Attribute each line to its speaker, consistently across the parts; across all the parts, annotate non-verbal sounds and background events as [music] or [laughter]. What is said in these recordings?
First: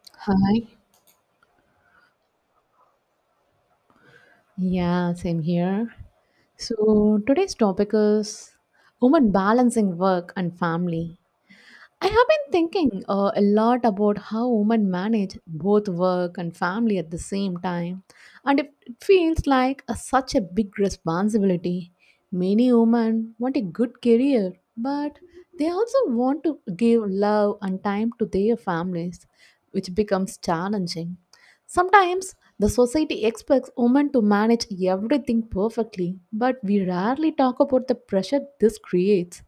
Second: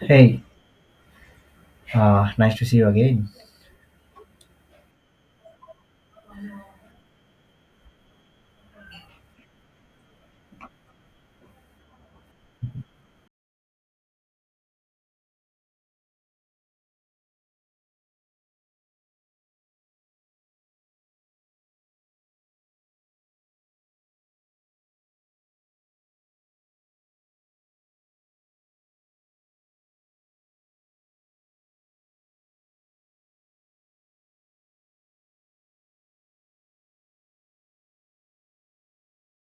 Speaker 1: Hey,
Speaker 2: Hi.
Speaker 1: nice to see you again.
Speaker 2: Yeah, same here. So today's topic is women balancing work and family. I have been thinking a lot about how women manage both work and family at the same time, and it feels like such a big responsibility. Many women want a good career, but they also want to give love and time to their families, which becomes challenging. Sometimes the society expects women to manage everything perfectly, but we rarely talk about the pressure this creates.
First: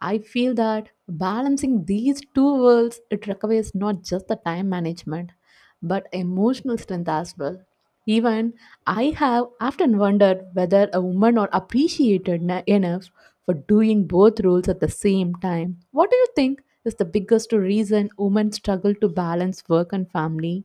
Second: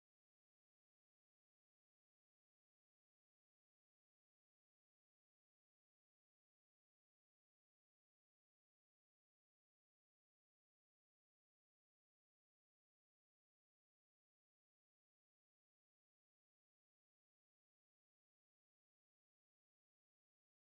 Speaker 2: I feel that balancing these two worlds it requires not just the time management but emotional strength as well. Even I have often wondered whether a woman are appreciated enough for doing both roles at the same time. What do you think is the biggest reason women struggle to balance work and family?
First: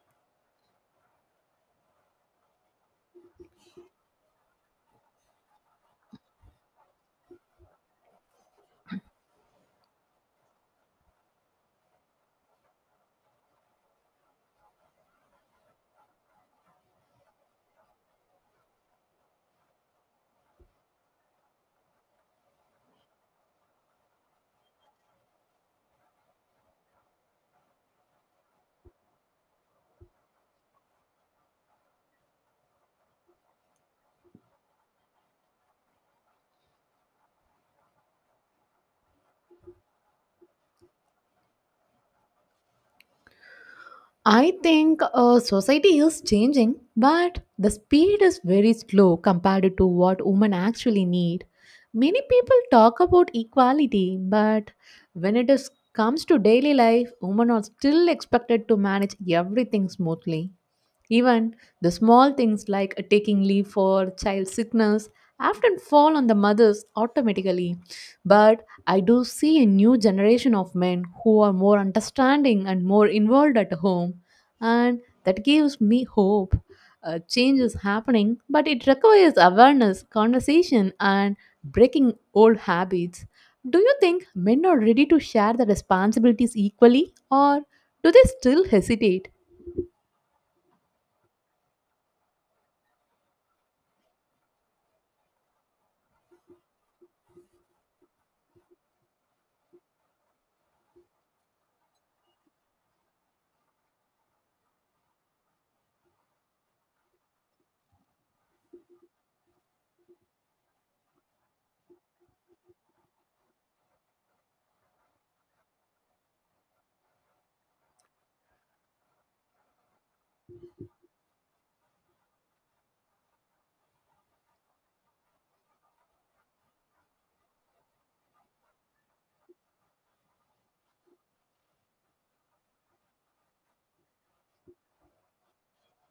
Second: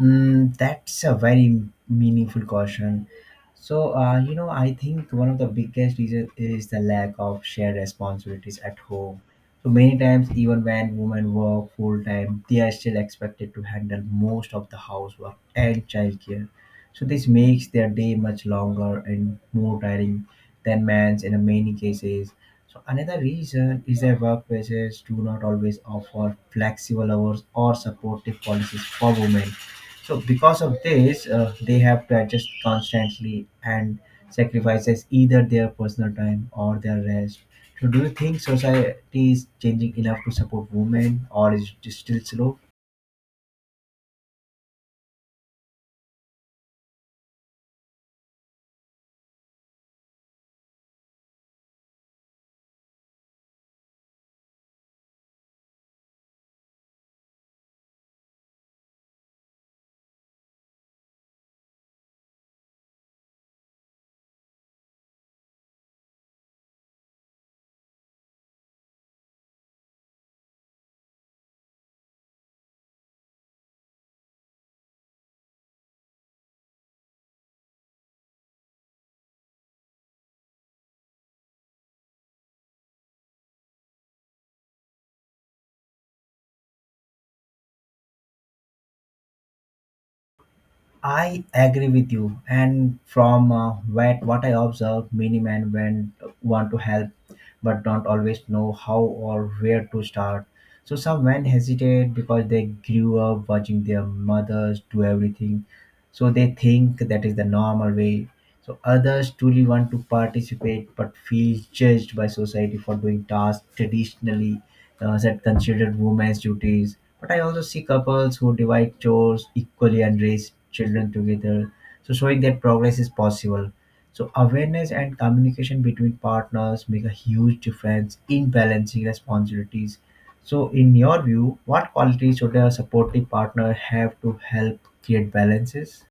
Speaker 1: That's a very meaningful caution. So I think one of the biggest reasons is the lack of shared responsibilities at home. So, many times, even when women work full time, they are still expected to handle most of the housework and childcare. So, this makes their day much longer and more tiring than men's in many cases. So, another reason is that workplaces do not always offer flexible hours or supportive policies for women, so because of this, they have to adjust constantly and sacrifices either their personal time or their rest. So do you think society is changing enough to support women, or is it still slow?
Speaker 2: I think society is changing, but the speed is very slow compared to what women actually need. Many people talk about equality, but comes to daily life, women are still expected to manage everything smoothly. Even the small things like a taking leave for child sickness often fall on the mothers automatically. But I do see a new generation of men who are more understanding and more involved at home, and that gives me hope. Change is happening, but it requires awareness, conversation, and breaking old habits. Do you think men are ready to share the responsibilities equally, or do they still hesitate?
Speaker 1: I agree with you. And from what I observe, many men want to help but don't always know how or where to start. So some men hesitate because they grew up watching their mothers do everything. So they think that is the normal way. So others truly want to participate but feel judged by society for doing tasks traditionally, that considered women's duties, but I also see couples who divide chores equally and raise children together. So showing that progress is possible. So awareness and communication between partners make a huge difference in balancing responsibilities. So in your view, what qualities should a supportive partner have to help create balances?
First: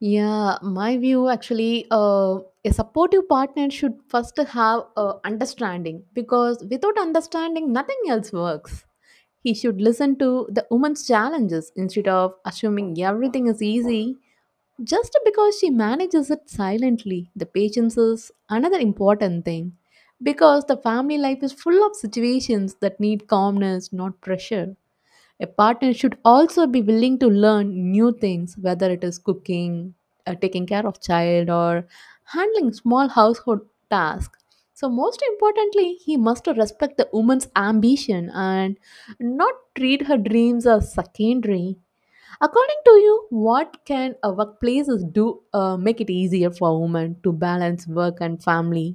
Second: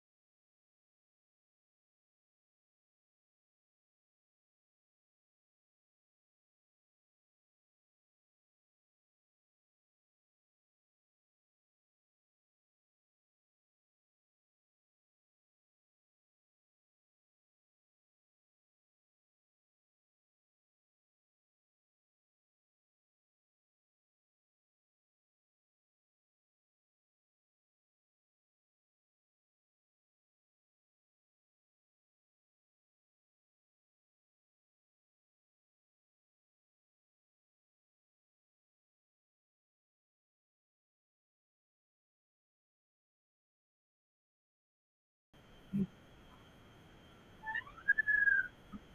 Speaker 2: Yeah, my view actually, a supportive partner should first have understanding because without understanding, nothing else works. He should listen to the woman's challenges instead of assuming everything is easy just because she manages it silently. The patience is another important thing because the family life is full of situations that need calmness, not pressure. A partner should also be willing to learn new things, whether it is cooking, taking care of child, or handling small household tasks. So, most importantly, he must respect the woman's ambition and not treat her dreams as secondary. According to you, what can workplaces do make it easier for women to balance work and family?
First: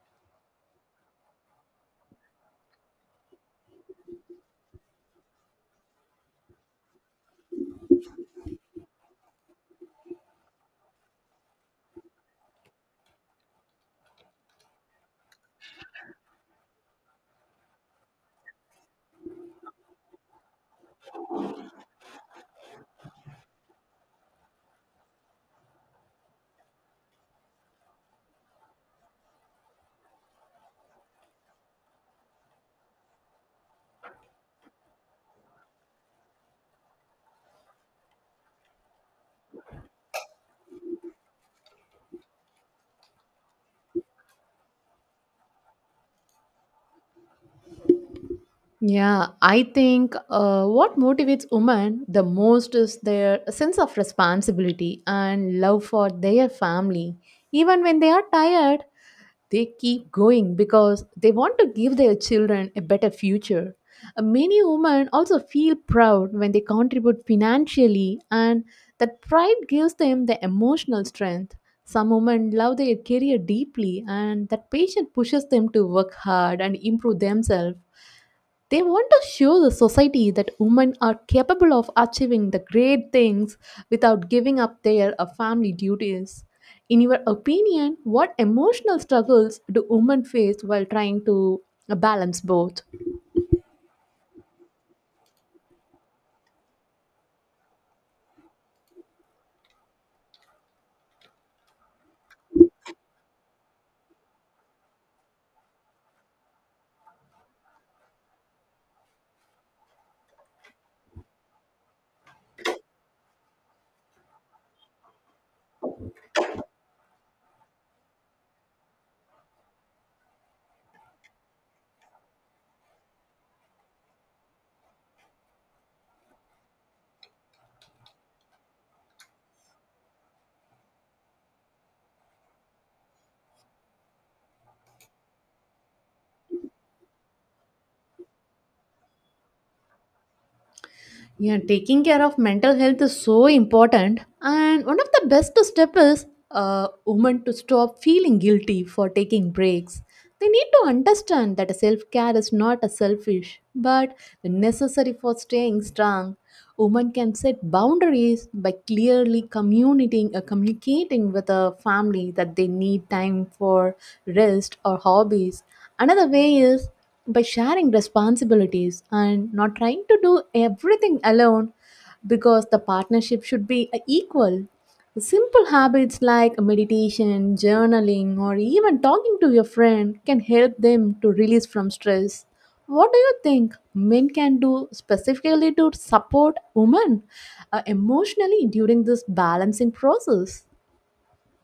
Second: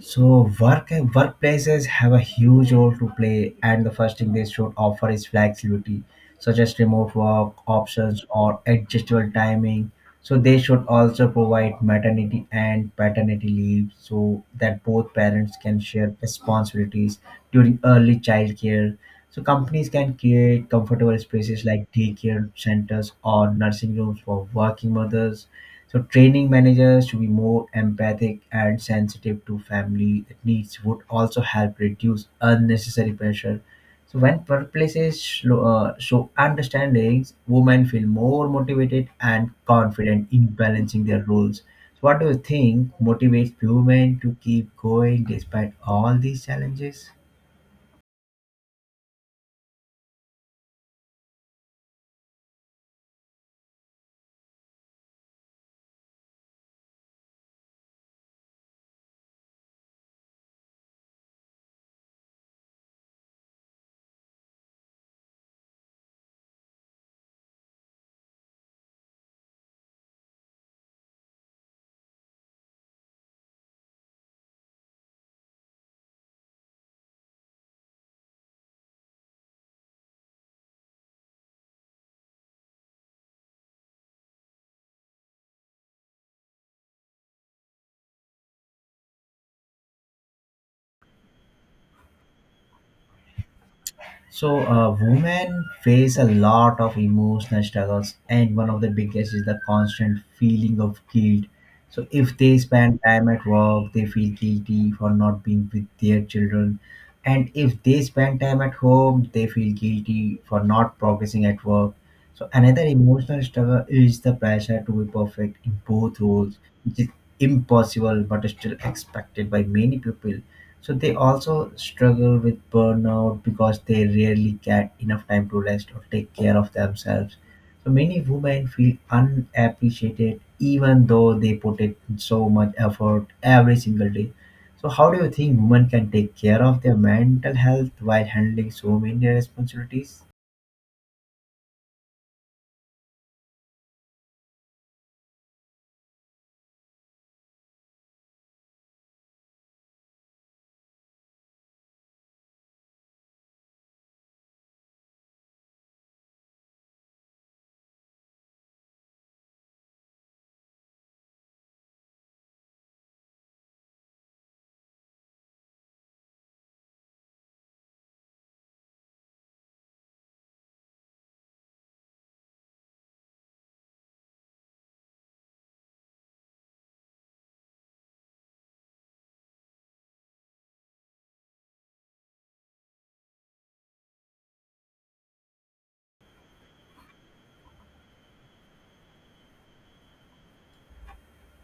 Speaker 1: So workplaces have a huge role to play, and the first thing they should offer is flexibility, such as remote work options or adjustable timing. So they should also provide maternity and paternity leave so that both parents can share responsibilities during early childcare. So companies can create comfortable spaces like daycare centers or nursing rooms for working mothers, so training managers to be more empathic and sensitive to family needs would also help reduce unnecessary pressure. So when workplaces show understandings, women feel more motivated and confident in balancing their roles. So what do you think motivates women to keep going despite all these challenges?
Speaker 2: Yeah, I think what motivates women the most is their sense of responsibility and love for their family. Even when they are tired, they keep going because they want to give their children a better future. Many women also feel proud when they contribute financially, and that pride gives them the emotional strength. Some women love their career deeply, and that passion pushes them to work hard and improve themselves they want to show the society that women are capable of achieving the great things without giving up their family duties. In your opinion, what emotional struggles do women face while trying to balance both?
Speaker 1: So, women face a lot of emotional struggles, and one of the biggest is the constant feeling of guilt. So, if they spend time at work, they feel guilty for not being with their children, and if they spend time at home, they feel guilty for not progressing at work. So, another emotional struggle is the pressure to be perfect in both roles, which is impossible but is still expected by many people. So they also struggle with burnout because they rarely get enough time to rest or take care of themselves. So many women feel unappreciated even though they put in so much effort every single day. So how do you think women can take care of their mental health while handling so many responsibilities?
Speaker 2: Yeah, taking care of mental health is so important, and one of the best step is women to stop feeling guilty for taking breaks. They need to understand that self care is not a selfish, but necessary for staying strong. Women can set boundaries by clearly communicating, communicating with a family that they need time for rest or hobbies. Another way is by sharing responsibilities and not trying to do everything alone because the partnership should be equal. Simple habits like meditation, journaling, or even talking to your friend can help them to release from stress. What do you think men can do specifically to support women emotionally during this balancing process?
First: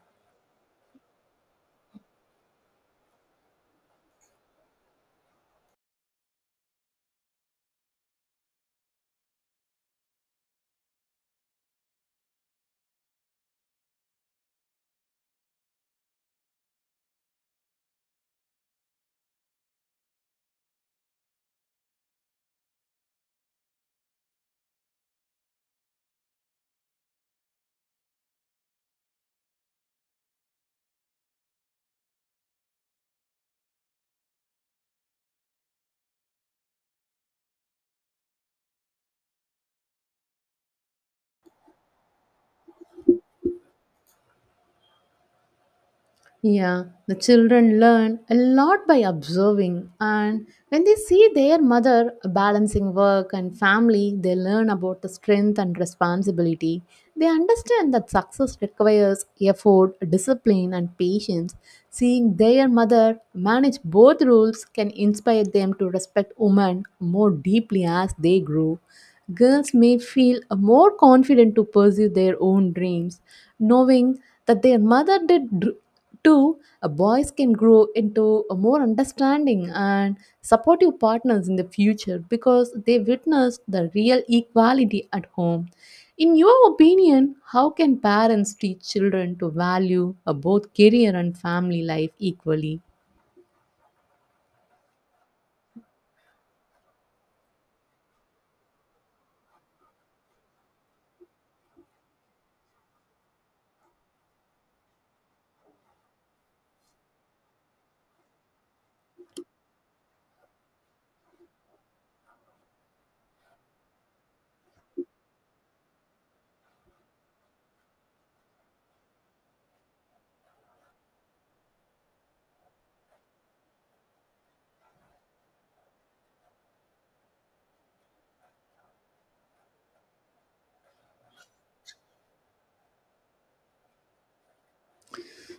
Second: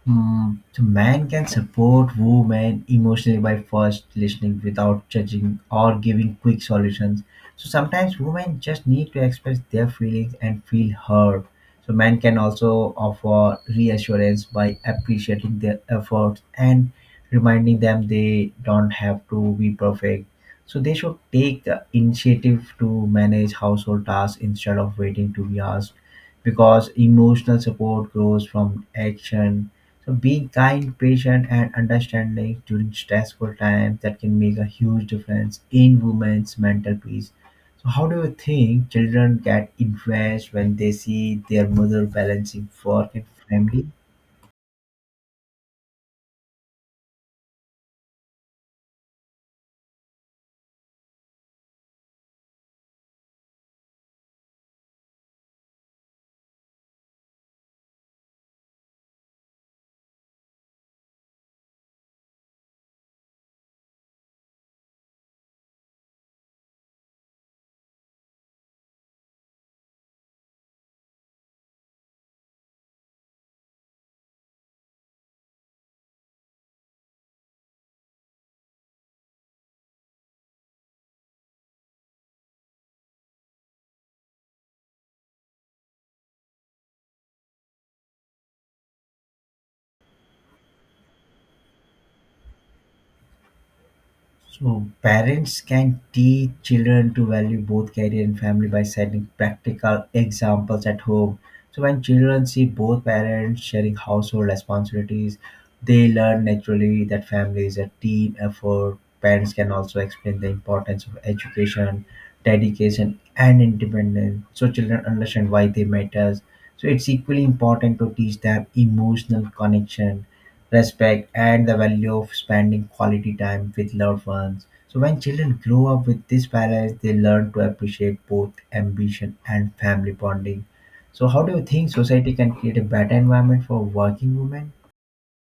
Speaker 1: So man can support women emotionally by first listening without judging or giving quick solutions. So sometimes women just need to express their feelings and feel heard. So man can also offer reassurance by appreciating their efforts and reminding them they don't have to be perfect. So they should take the initiative to manage household tasks instead of waiting to be asked, because emotional support grows from action. So being kind, patient, and understanding during stressful times that can make a huge difference in women's mental peace. So how do you think children get influenced when they see their mother balancing work and family?
Speaker 2: Yeah, the children learn a lot by observing, and when they see their mother balancing work and family, they learn about the strength and responsibility. They understand that success requires effort, discipline, and patience. Seeing their mother manage both roles can inspire them to respect women more deeply as they grow. Girls may feel more confident to pursue their own dreams, knowing that their Two, boys can grow into a more understanding and supportive partners in the future because they witnessed the real equality at home. In your opinion, how can parents teach children to value both career and family life equally?
Speaker 1: So parents can teach children to value both career and family by setting practical examples at home. So when children see both parents sharing household responsibilities, they learn naturally that family is a team effort. Parents can also explain the importance of education, dedication, and independence. So children understand why they matters. So it's equally important to teach them emotional connection, respect, and the value of spending quality time with loved ones. So when children grow up with this balance, they learn to appreciate both ambition and family bonding. So how do you think society can create a better environment for working women?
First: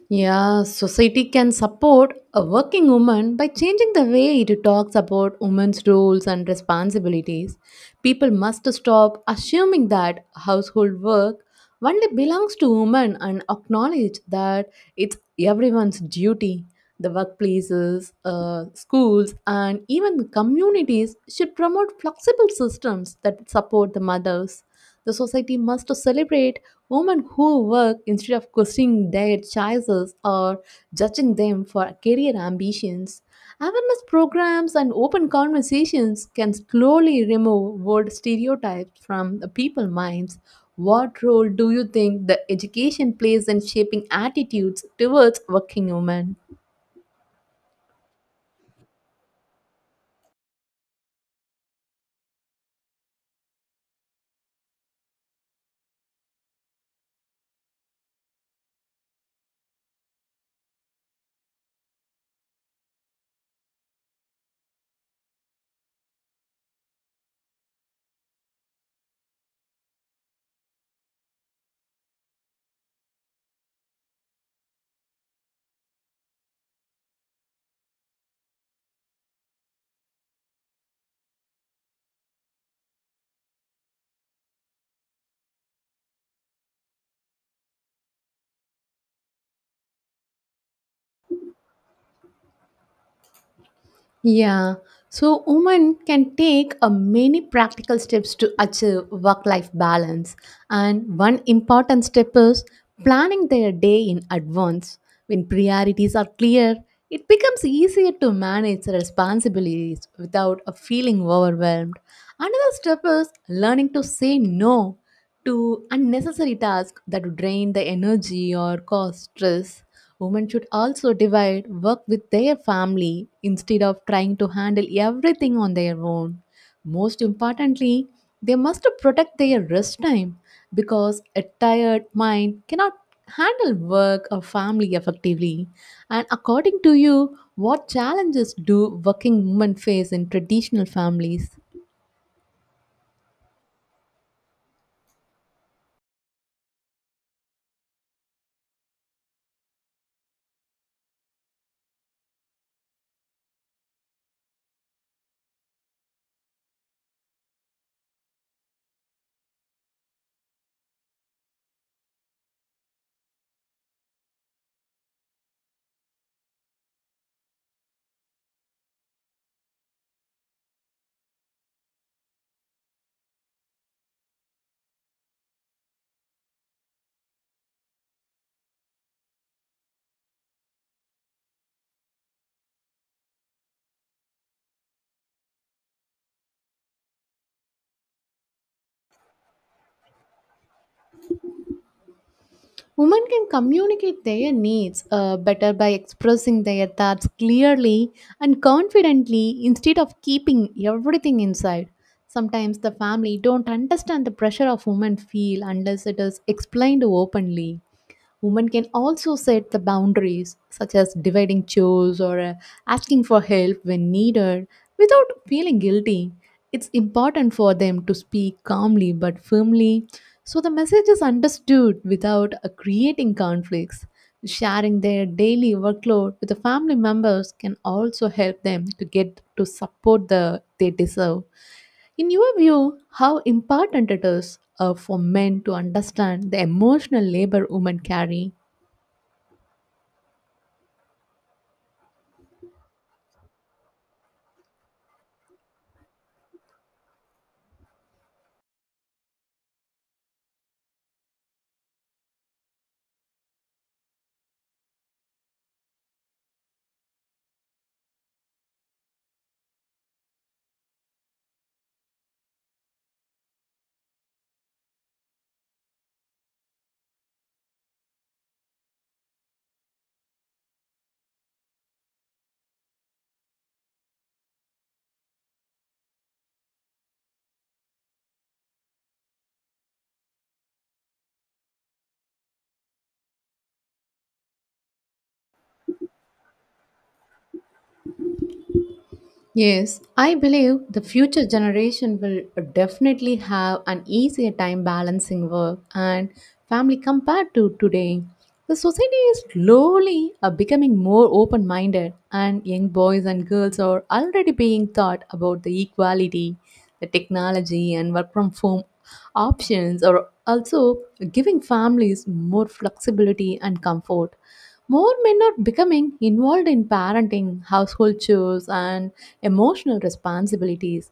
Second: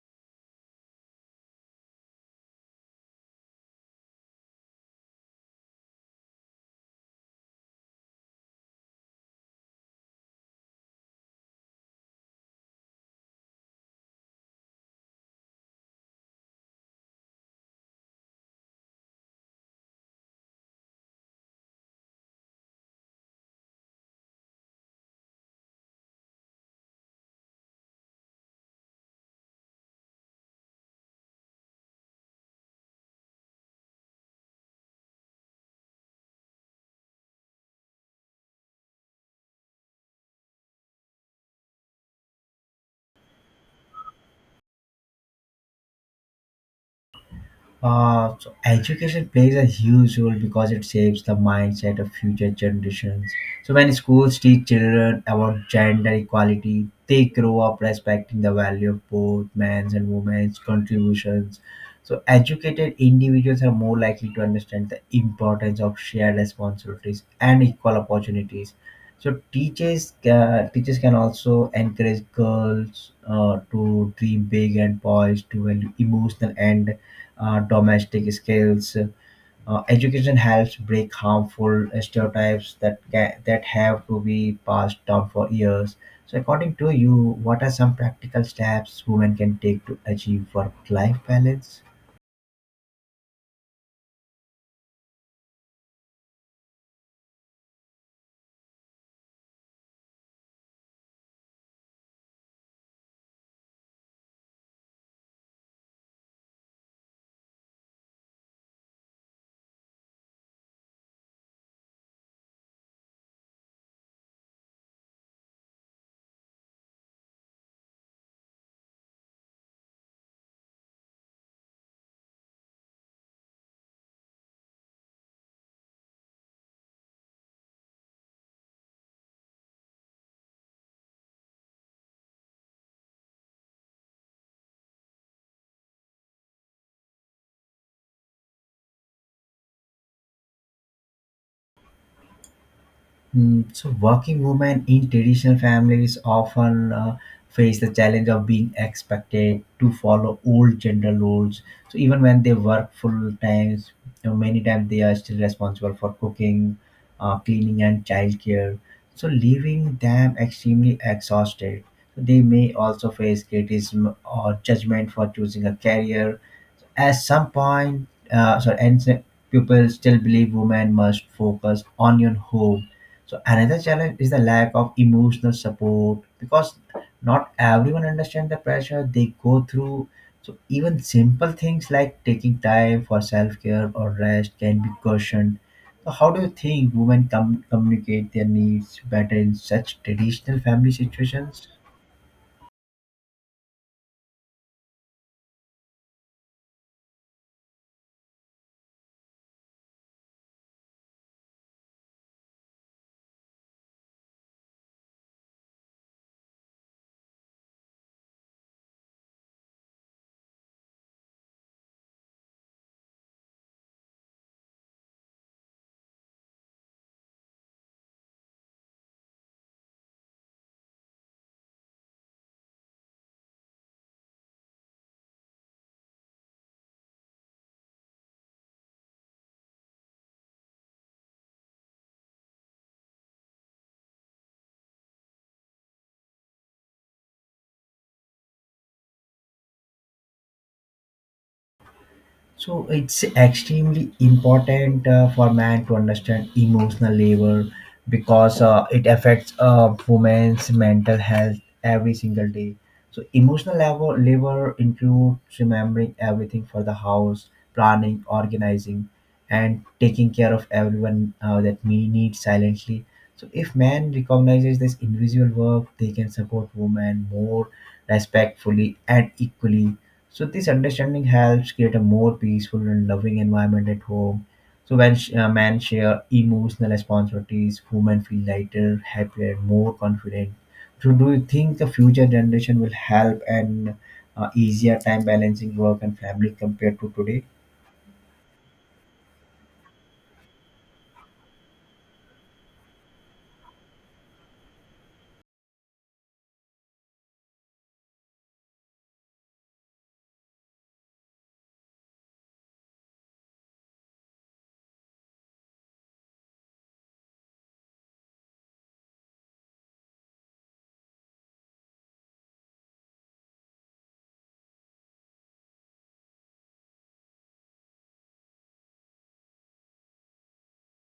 Speaker 2: Yeah, society can support a working woman by changing the way it talks about women's roles and responsibilities. People must stop assuming that household work only belongs to women and acknowledge that it's everyone's duty. The workplaces, schools, and even the communities should promote flexible systems that support the mothers. The society must celebrate women who work instead of questioning their choices or judging them for career ambitions. Awareness programs and open conversations can slowly remove old stereotypes from the people's minds. What role do you think the education plays in shaping attitudes towards working women?
Speaker 1: So education plays a huge role because it shapes the mindset of future generations. So when schools teach children about gender equality, they grow up respecting the value of both men's and women's contributions. So educated individuals are more likely to understand the importance of shared responsibilities and equal opportunities. So teachers can also encourage girls to dream big, and boys to value emotional and domestic skills. Education helps break harmful stereotypes that that have to be passed down for years. So, according to you, what are some practical steps women can take to achieve work-life balance?
Speaker 2: Yeah. So women can take a many practical steps to achieve work-life balance. And one important step is planning their day in advance. When priorities are clear, it becomes easier to manage responsibilities without a feeling overwhelmed. Another step is learning to say no to unnecessary tasks that drain the energy or cause stress. Women should also divide work with their family instead of trying to handle everything on their own. Most importantly, they must protect their rest time because a tired mind cannot handle work or family effectively. And according to you, what challenges do working women face in traditional families?
Speaker 1: So, working women in traditional families often face the challenge of being expected to follow old gender roles. So, even when they work full times, you know, many times they are still responsible for cooking, cleaning, and childcare. So, leaving them extremely exhausted. So they may also face criticism or judgment for choosing a career at some point, sorry, and so people still believe women must focus on your home. So another challenge is the lack of emotional support because not everyone understands the pressure they go through. So even simple things like taking time for self-care or rest can be questioned. So how do you think women communicate their needs better in such traditional family situations?
Speaker 2: Women can communicate their needs better by expressing their thoughts clearly and confidently instead of keeping everything inside. Sometimes the family don't understand the pressure of women feel unless it is explained openly. Women can also set the boundaries, such as dividing chores or asking for help when needed, without feeling guilty. It's important for them to speak calmly but firmly so the message is understood without creating conflicts. Sharing their daily workload with the family members can also help them to get to support the they deserve. In your view, how important it is for men to understand the emotional labor women carry?
Speaker 1: So it's extremely important for man to understand emotional labor, because it affects a woman's mental health every single day. So emotional labor includes remembering everything for the house, planning, organizing, and taking care of everyone that we need silently. So if man recognizes this invisible work, they can support women more respectfully and equally, so this understanding helps create a more peaceful and loving environment at home. So when men share emotional responsibilities, women feel lighter, happier, and more confident. So do you think the future generation will help and easier time balancing work and family compared to today?
Speaker 2: Yes, I believe the future generation will definitely have an easier time balancing work and family compared to today. The society is slowly becoming more open minded, and young boys and girls are already being taught about the equality, the technology, and work from home options are also giving families more flexibility and comfort. More men are becoming involved in parenting, household chores, and emotional responsibilities,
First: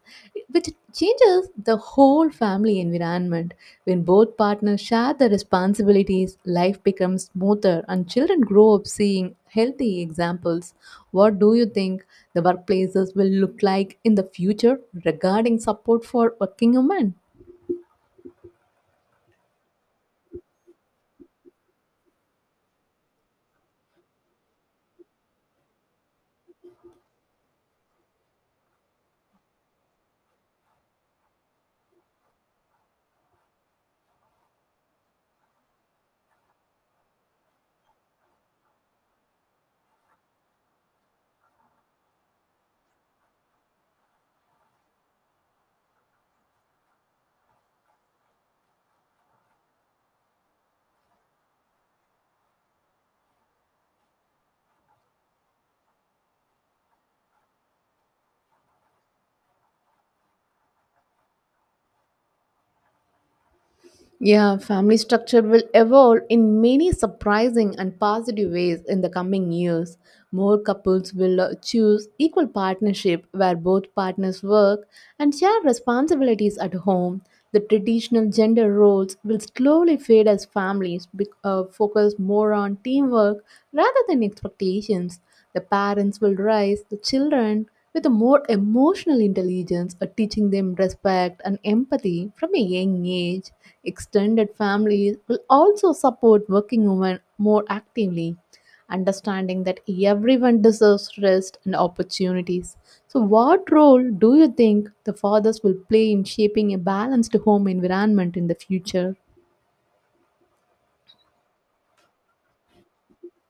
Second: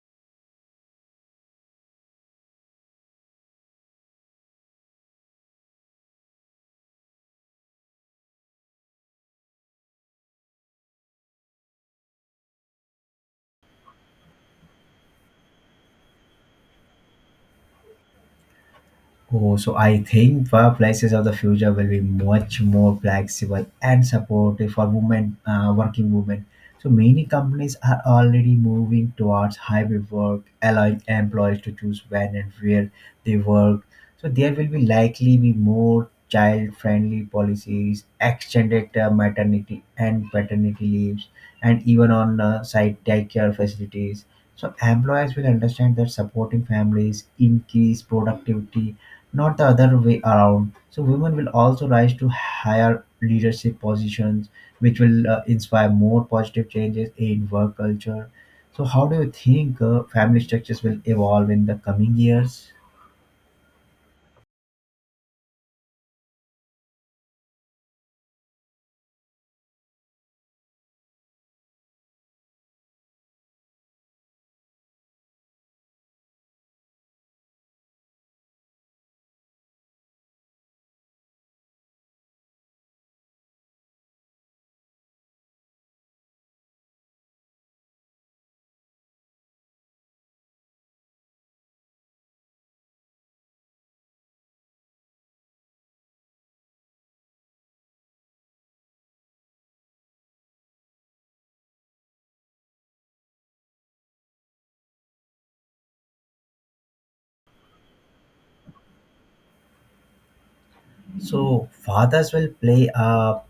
Speaker 2: which changes the whole family environment. When both partners share the responsibilities, life becomes smoother and children grow up seeing healthy examples. What do you think the workplaces will look like in the future regarding support for working women?
Speaker 1: Oh, so I think workplaces of the future will be much more flexible and supportive for women, working women. So many companies are already moving towards hybrid work, allowing employees to choose when and where they work. So there will be likely be more child-friendly policies, extended maternity and paternity leaves, and even on site daycare facilities. So employers will understand that supporting families increase productivity, not the other way around. So women will also rise to higher leadership positions, which will inspire more positive changes in work culture. So how do you think family structures will evolve in the coming years?
Speaker 2: Yeah, family structure will evolve in many surprising and positive ways in the coming years. More couples will choose equal partnership where both partners work and share responsibilities at home. The traditional gender roles will slowly fade as families focus more on teamwork rather than expectations. The parents will raise the children with a more emotional intelligence, teaching them respect and empathy from a young age. Extended families will also support working women more actively, understanding that everyone deserves rest and opportunities. So, what role do you think the fathers will play in shaping a balanced home environment in the future?
Speaker 1: So fathers will play a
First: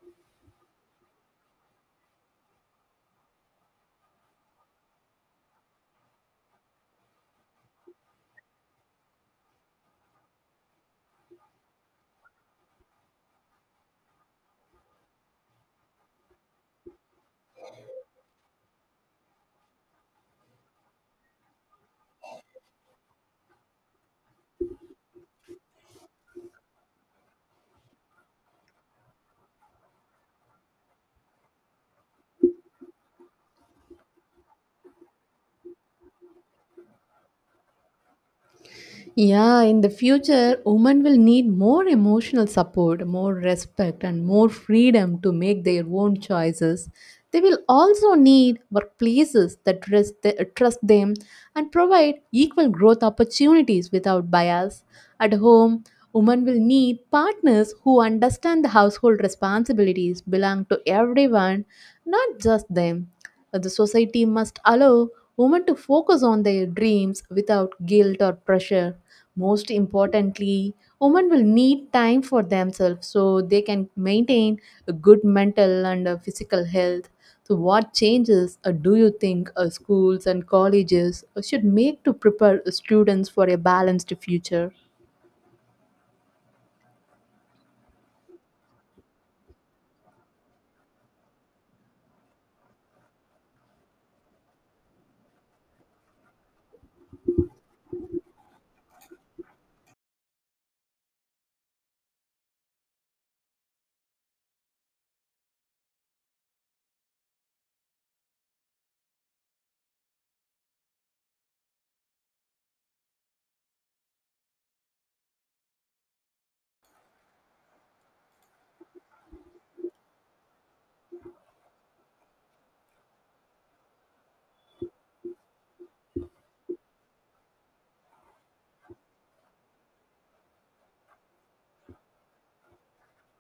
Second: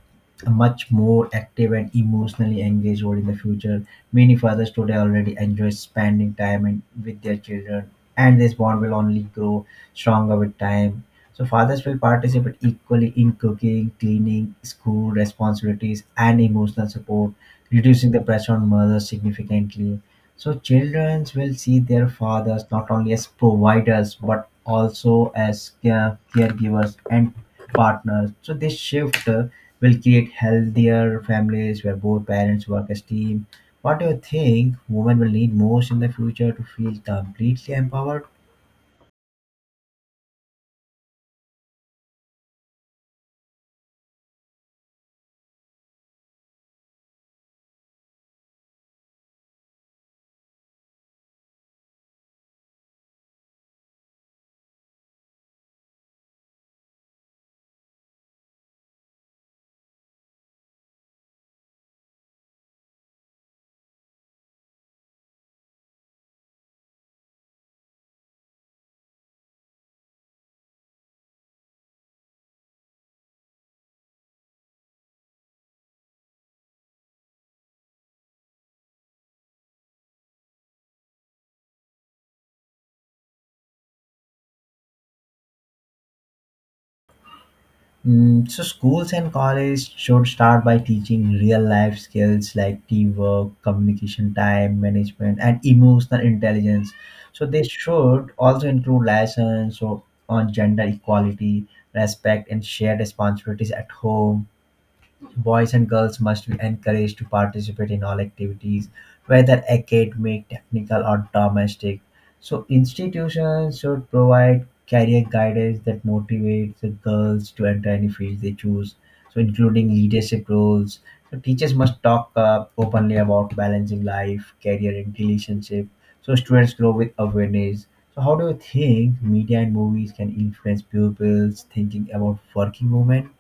Speaker 1: much more active and emotionally engaged role in the future. Many fathers today already enjoy spending time with their children, and this bond will only grow stronger with time. So, fathers will participate equally in cooking, cleaning, school responsibilities, and emotional support, reducing the pressure on mothers significantly. So children will see their fathers not only as providers but also as caregivers and partners. So this shift will create healthier families where both parents work as team. What do you think women will need most in the future to feel completely empowered?
Speaker 2: Yeah, in the future, women will need more emotional support, more respect, and more freedom to make their own choices. They will also need workplaces that trust them and provide equal growth opportunities without bias. At home, women will need partners who understand the household responsibilities belong to everyone, not just them. The society must allow women to focus on their dreams without guilt or pressure. Most importantly, women will need time for themselves so they can maintain a good mental and physical health. So what changes do you think schools and colleges should make to prepare students for a balanced future?
Speaker 1: So schools and college should start by teaching real life skills like teamwork, communication, time management, and emotional intelligence. So they should also include lessons so on gender equality, respect, and shared responsibilities at home. Boys and girls must be encouraged to participate in all activities, whether academic, technical, or domestic. So, institutions should provide career guidance that motivates the girls to enter any field they choose, so including leadership roles. So, teachers must talk openly about balancing life, career, and relationship, so students grow with awareness. So, how do you think media and movies can influence pupils' thinking about working women?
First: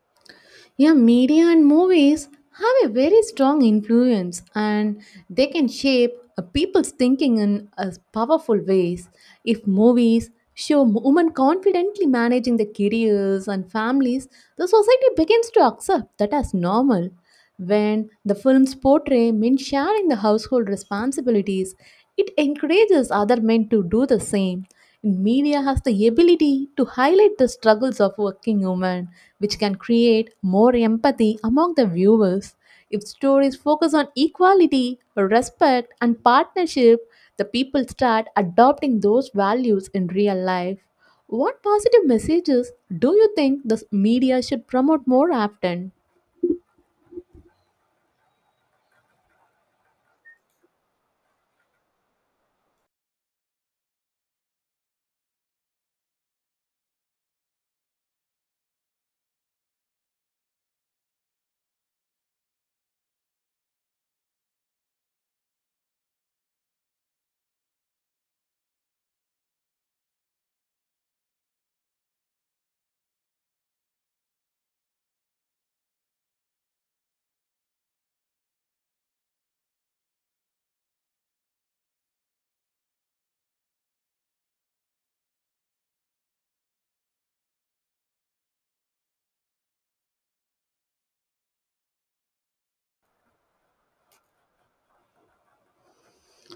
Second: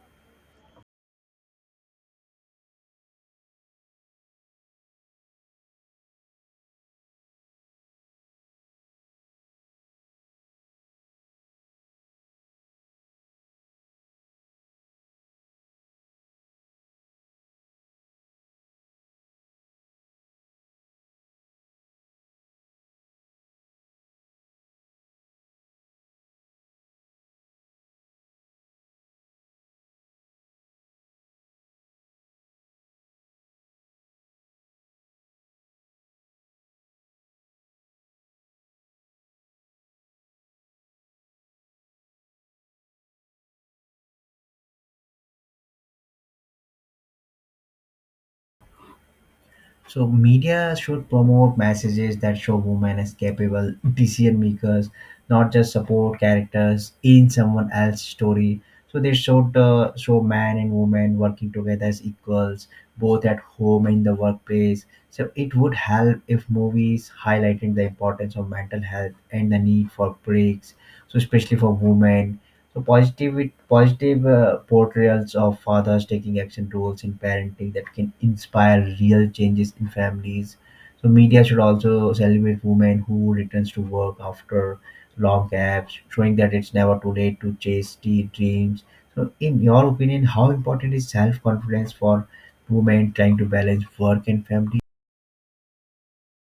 Speaker 2: Yeah, media and movies have a very strong influence and they can shape people's thinking in powerful ways. If movies show women confidently managing their careers and families, the society begins to accept that as normal. When the films portray men sharing the household responsibilities, it encourages other men to do the same. And media has the ability to highlight the struggles of working women, which can create more empathy among the viewers. If stories focus on equality, respect, and partnership, the people start adopting those values in real life. What positive messages do you think the media should promote more often?
Speaker 1: So media should promote messages that show women as capable decision makers, not just support characters in someone else's story. So they show man and woman working together as equals, both at home and in the workplace. So it would help if movies highlighted the importance of mental health and the need for breaks, so especially for women. So positive portrayals of fathers taking action roles in parenting that can inspire real changes in families. So media should also celebrate women who returns to work after long gaps, showing that it's never too late to chase the dreams. So in your opinion, how important is self confidence for women trying to balance work and family?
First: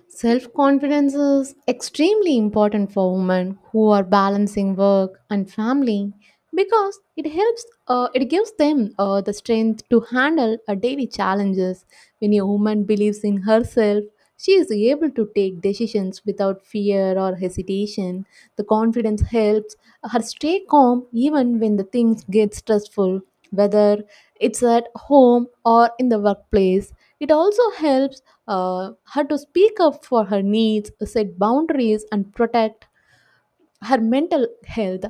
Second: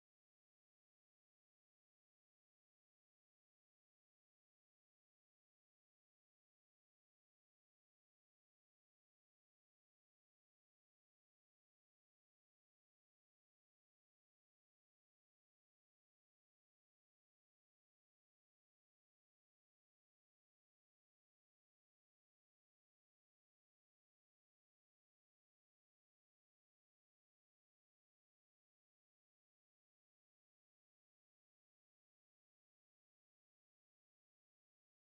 Speaker 2: Self confidence is extremely important for women who are balancing work and family because it gives them the strength to handle daily challenges. When a woman believes in herself, she is able to take decisions without fear or hesitation. The confidence helps her stay calm even when the things get stressful, whether it's at home or in the workplace. It also helps her to speak up for her needs, set boundaries, and protect her mental health.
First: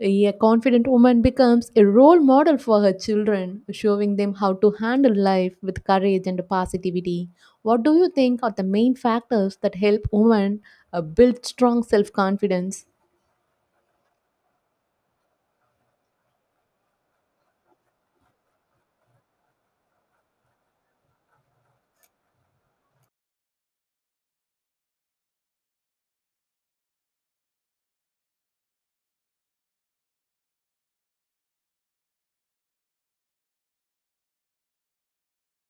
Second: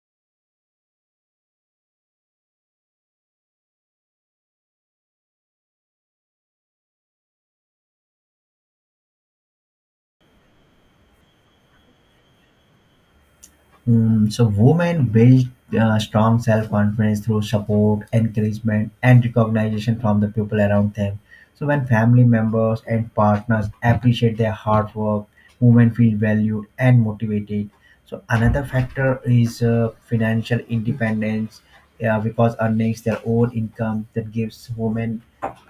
Speaker 2: A confident woman becomes a role model for her children, showing them how to handle life with courage and positivity. What do you think are the main factors that help women build strong self confidence?
Speaker 1: So women build strong self-confidence through support, encouragement, and recognition from the people around them. So when family members and partners appreciate their hard work, women feel valued and motivated. So another factor is financial independence, because earnings their own income that gives women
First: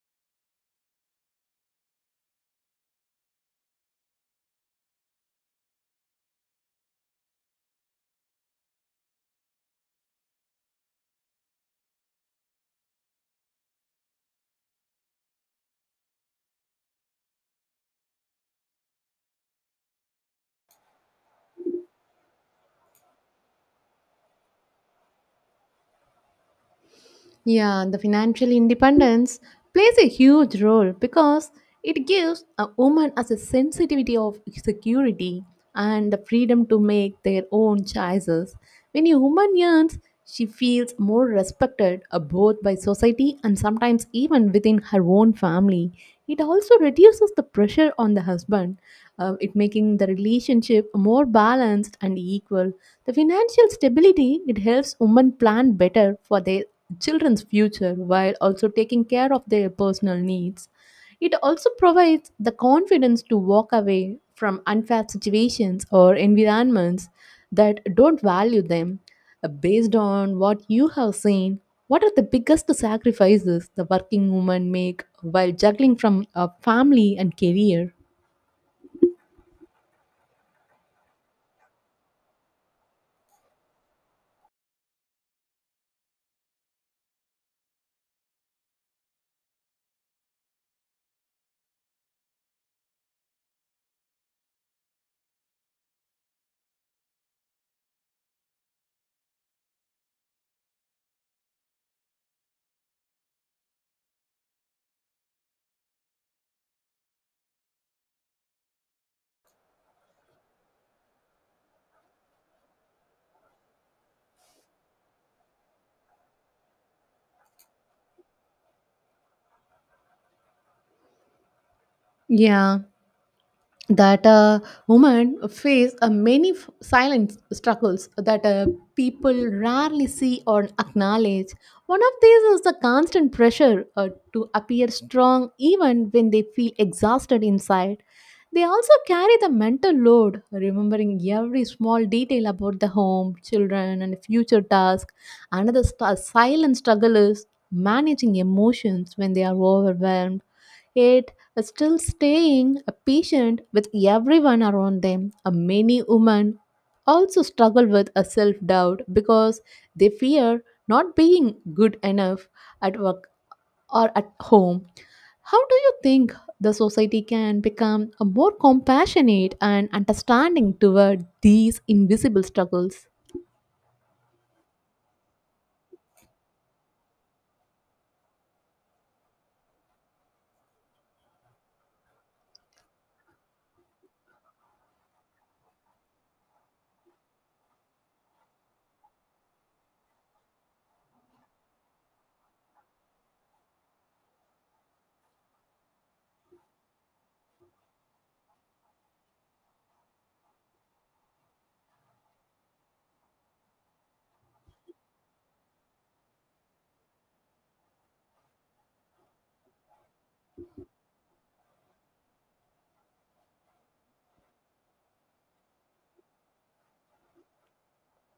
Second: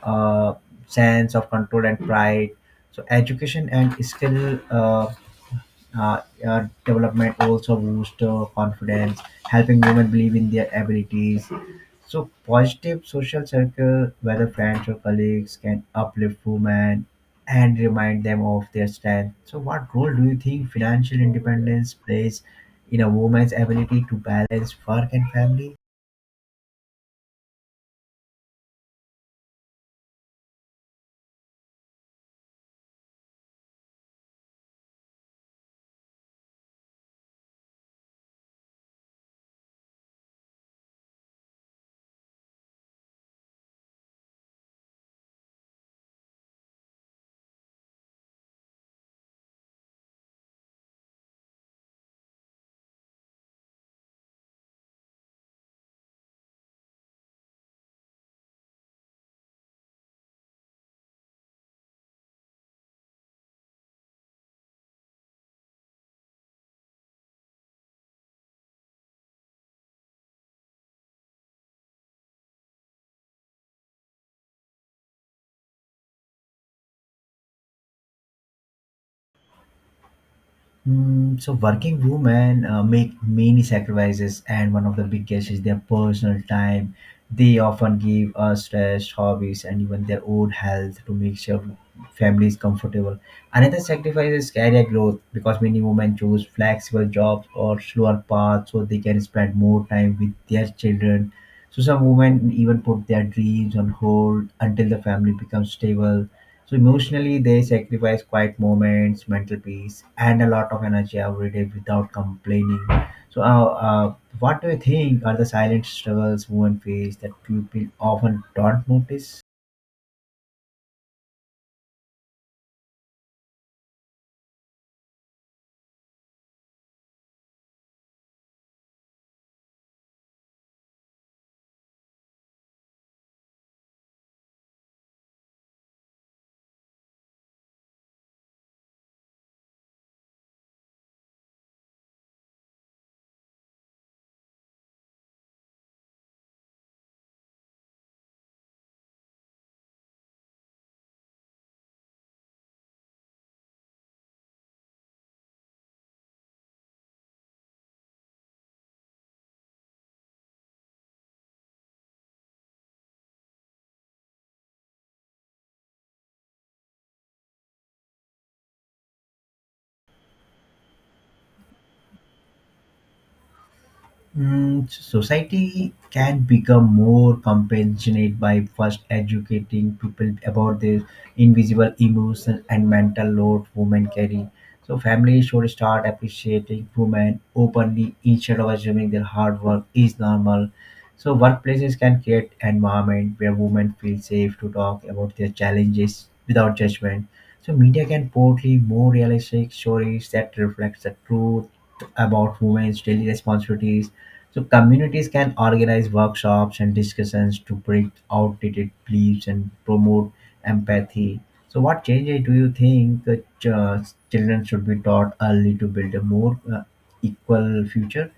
Speaker 1: uh, sense of control and pride. So education and skill uh, development also boosts confidence, helping women believe in their abilities. So, positive social circle, whether friends or colleagues, can uplift women and remind them of their strength. So, what role do you think financial independence plays in a woman's ability to balance work and family?
Speaker 2: Yeah, the financial independence plays a huge role because it gives a woman as a sensitivity of security and the freedom to make their own choices. When a woman earns, she feels more respected both by society and sometimes even within her own family. It also reduces the pressure on the husband, it making the relationship more balanced and equal. The financial stability it helps women plan better for their children's future while also taking care of their personal needs. It also provides the confidence to walk away from unfair situations or environments that don't value them. Based on what you have seen, what are the biggest sacrifices the working woman make while juggling from a family and career?
Speaker 1: Mm, so working women make many sacrifices, and one of the biggest is their personal time. They often give stress, hobbies, and even their own health to make sure family is comfortable. Another sacrifice is career growth because many women choose flexible jobs or slower paths so they can spend more time with their children. So some women even put their dreams on hold until the family becomes stable. So emotionally, they sacrifice quiet moments, mental peace, and a lot of energy every day without complaining. So, what do you think are the silent struggles women face that people often don't notice?
Speaker 2: Yeah, that a woman face a silent struggles that people rarely see or acknowledge. One of these is the constant pressure to appear strong even when they feel exhausted inside. They also carry the mental load, remembering every small detail about the home, children, and future tasks. Another silent struggle is managing emotions when they are overwhelmed, yet still staying patient with everyone around them. Many women also struggle with a self doubt because they fear not being good enough at work or at home. How do you think the society can become a more compassionate and understanding toward these invisible struggles?
Speaker 1: Mm, society can become more compassionate by first educating people about the invisible emotion and mental load women carry. So families should start appreciating women openly instead of assuming their hard work is normal. So workplaces can create an environment where women feel safe to talk about their challenges without judgment. So media can portray more realistic stories that reflect the truth about women's daily responsibilities. So communities can organize workshops and discussions to break outdated beliefs and promote empathy. So what changes do you think that uh, children should be taught early to build a more equal future?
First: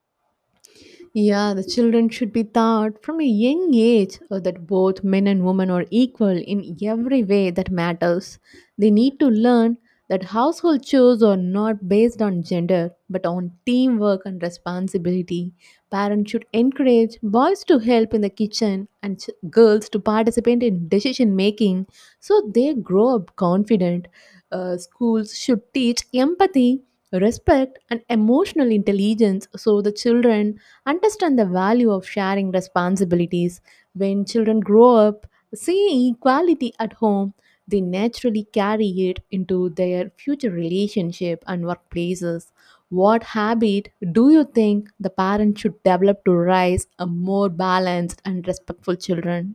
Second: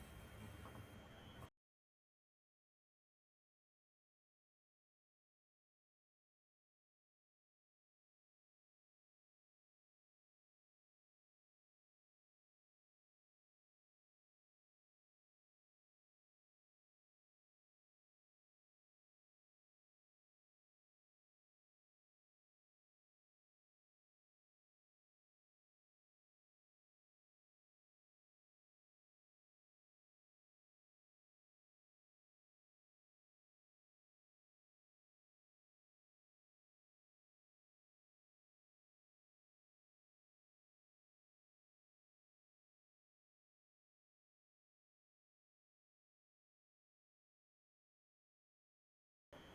Speaker 2: Yeah, the children should be taught from a young age that both men and women are equal in every way that matters. They need to learn that household chores are not based on gender but on teamwork and responsibility. Parents should encourage boys to help in the kitchen and girls to participate in decision making so they grow up confident. Schools should teach empathy, respect, and emotional intelligence so the children understand the value of sharing responsibilities. When children grow up See equality at home, they naturally carry it into their future relationship and workplaces. What habit do you think the parent should develop to raise a more balanced and respectful children?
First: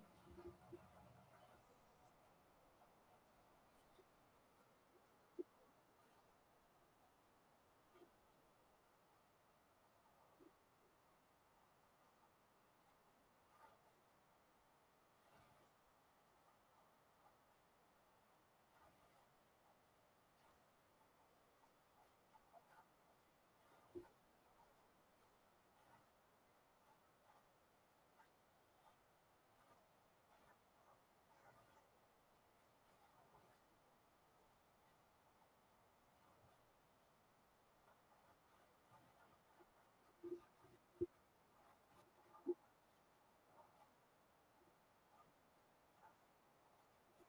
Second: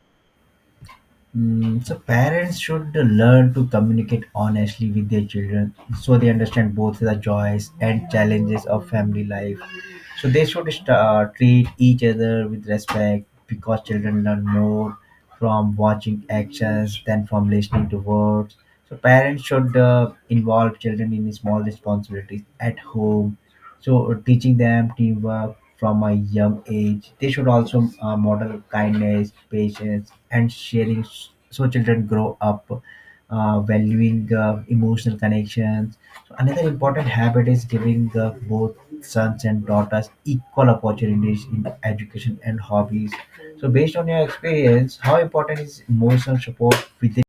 Speaker 1: Mm, so parents should learn to communicate honestly with their children so they understand both the joys and challenges of family life. So they should start treat each other with respect, because children learn more from watching actions than from listening to words. So parents should involve children in small responsibilities at home, so teaching them teamwork from a young age. They should also model kindness, patience, and sharing, so children grow up valuing emotional connections. So another important habit is giving both sons and daughters equal opportunities in education and hobbies. So based on your experience, how important is emotional support within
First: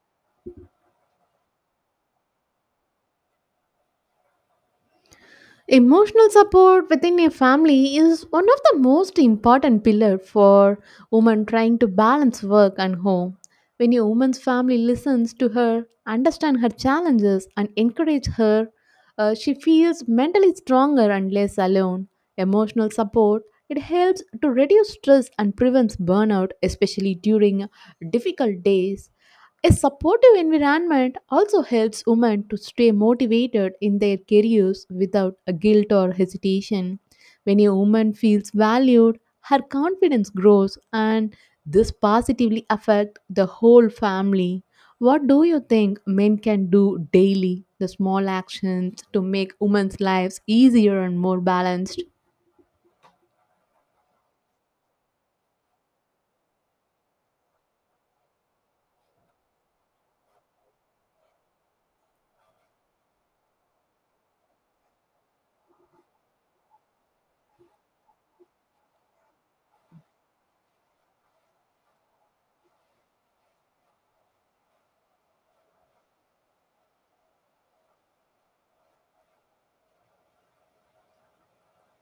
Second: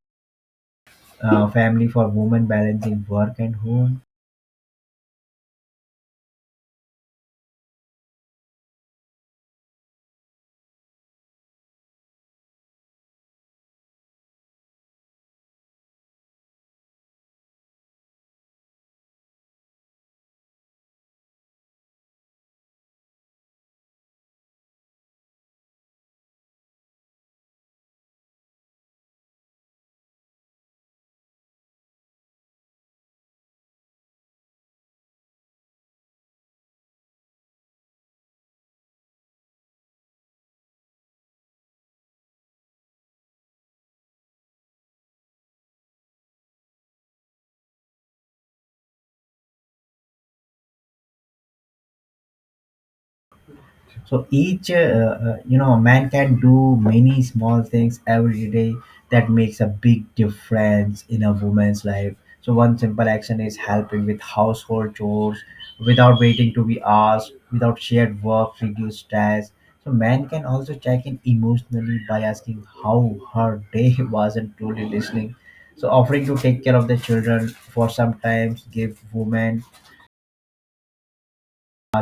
Speaker 1: family for women balancing work and home?
Speaker 2: Emotional support within a family is one of the most important pillar for women trying to balance work and home. When a woman's family listens to her, understand her challenges and encourage her, she feels mentally stronger and less alone. Emotional support it helps to reduce stress and prevents burnout, especially during difficult days. A supportive environment also helps women to stay motivated in their careers without a guilt or hesitation. When a woman feels valued, her confidence grows and this positively affects the whole family. What do you think men can do daily, the small actions to make women's lives easier and more balanced?
Speaker 1: So each you know, man can do many small things every day that makes a big difference in a woman's life. So one simple action is helping with household chores without waiting to be asked, without shared work reduce stress. So man can also check in emotionally by asking how her day [laughs] was and truly listening. So offering to take care of the children for sometimes give women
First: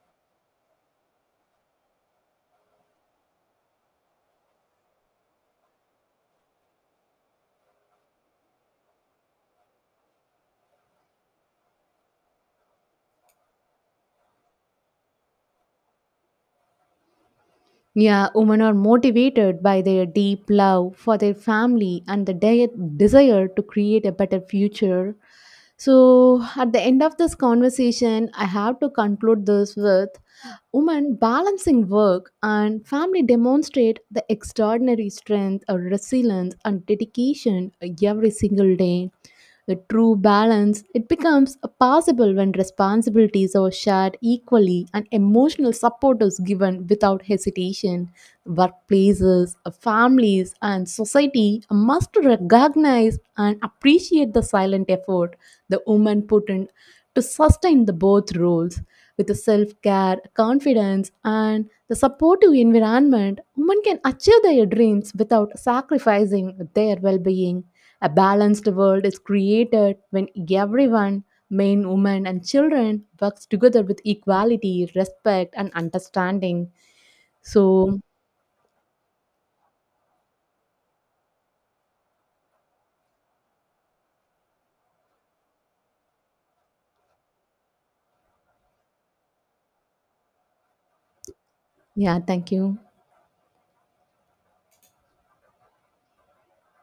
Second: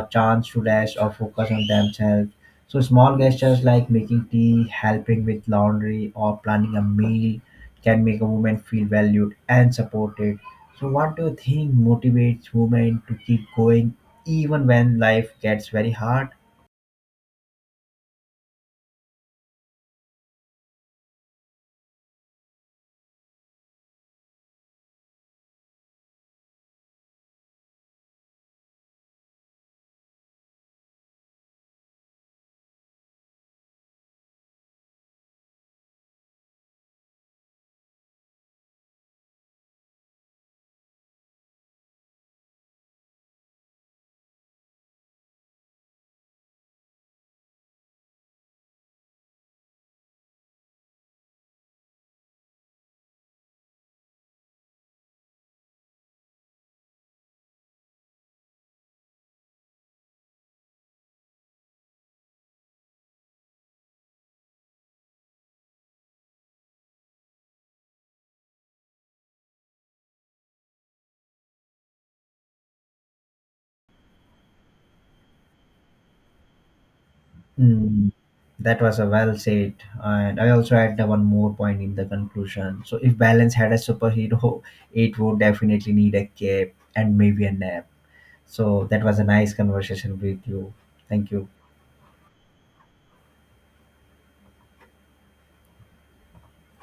Speaker 1: chance to rest or focus on themselves. So, small gestures like making tea, helping with laundry, or planning a meal can make a woman feel valued and supported. So, what do you think motivates women to keep going even when life gets very hard?
Speaker 2: Yeah, women are motivated by their deep love for their family and the desire to create a better future. So, at the end of this conversation, I have to conclude this with: women balancing work and family demonstrate the extraordinary strength, resilience, and dedication every single day. The true balance it becomes possible when responsibilities are shared equally and emotional support is given without hesitation. Workplaces, families, and society must recognize and appreciate the silent effort the women put in to sustain the both roles. With the self-care confidence and the supportive environment, women can achieve their dreams without sacrificing their well-being. A balanced world is created when everyone, men, women, and children works together with equality, respect, and understanding. So
Speaker 1: Hmm. That was a well said, and I also add the one more point in the conclusion. So, if balance had a superhero, [laughs] it would definitely need a cape and maybe a nap. So that was a nice conversation with you. Thank you.
Speaker 2: yeah, thank you.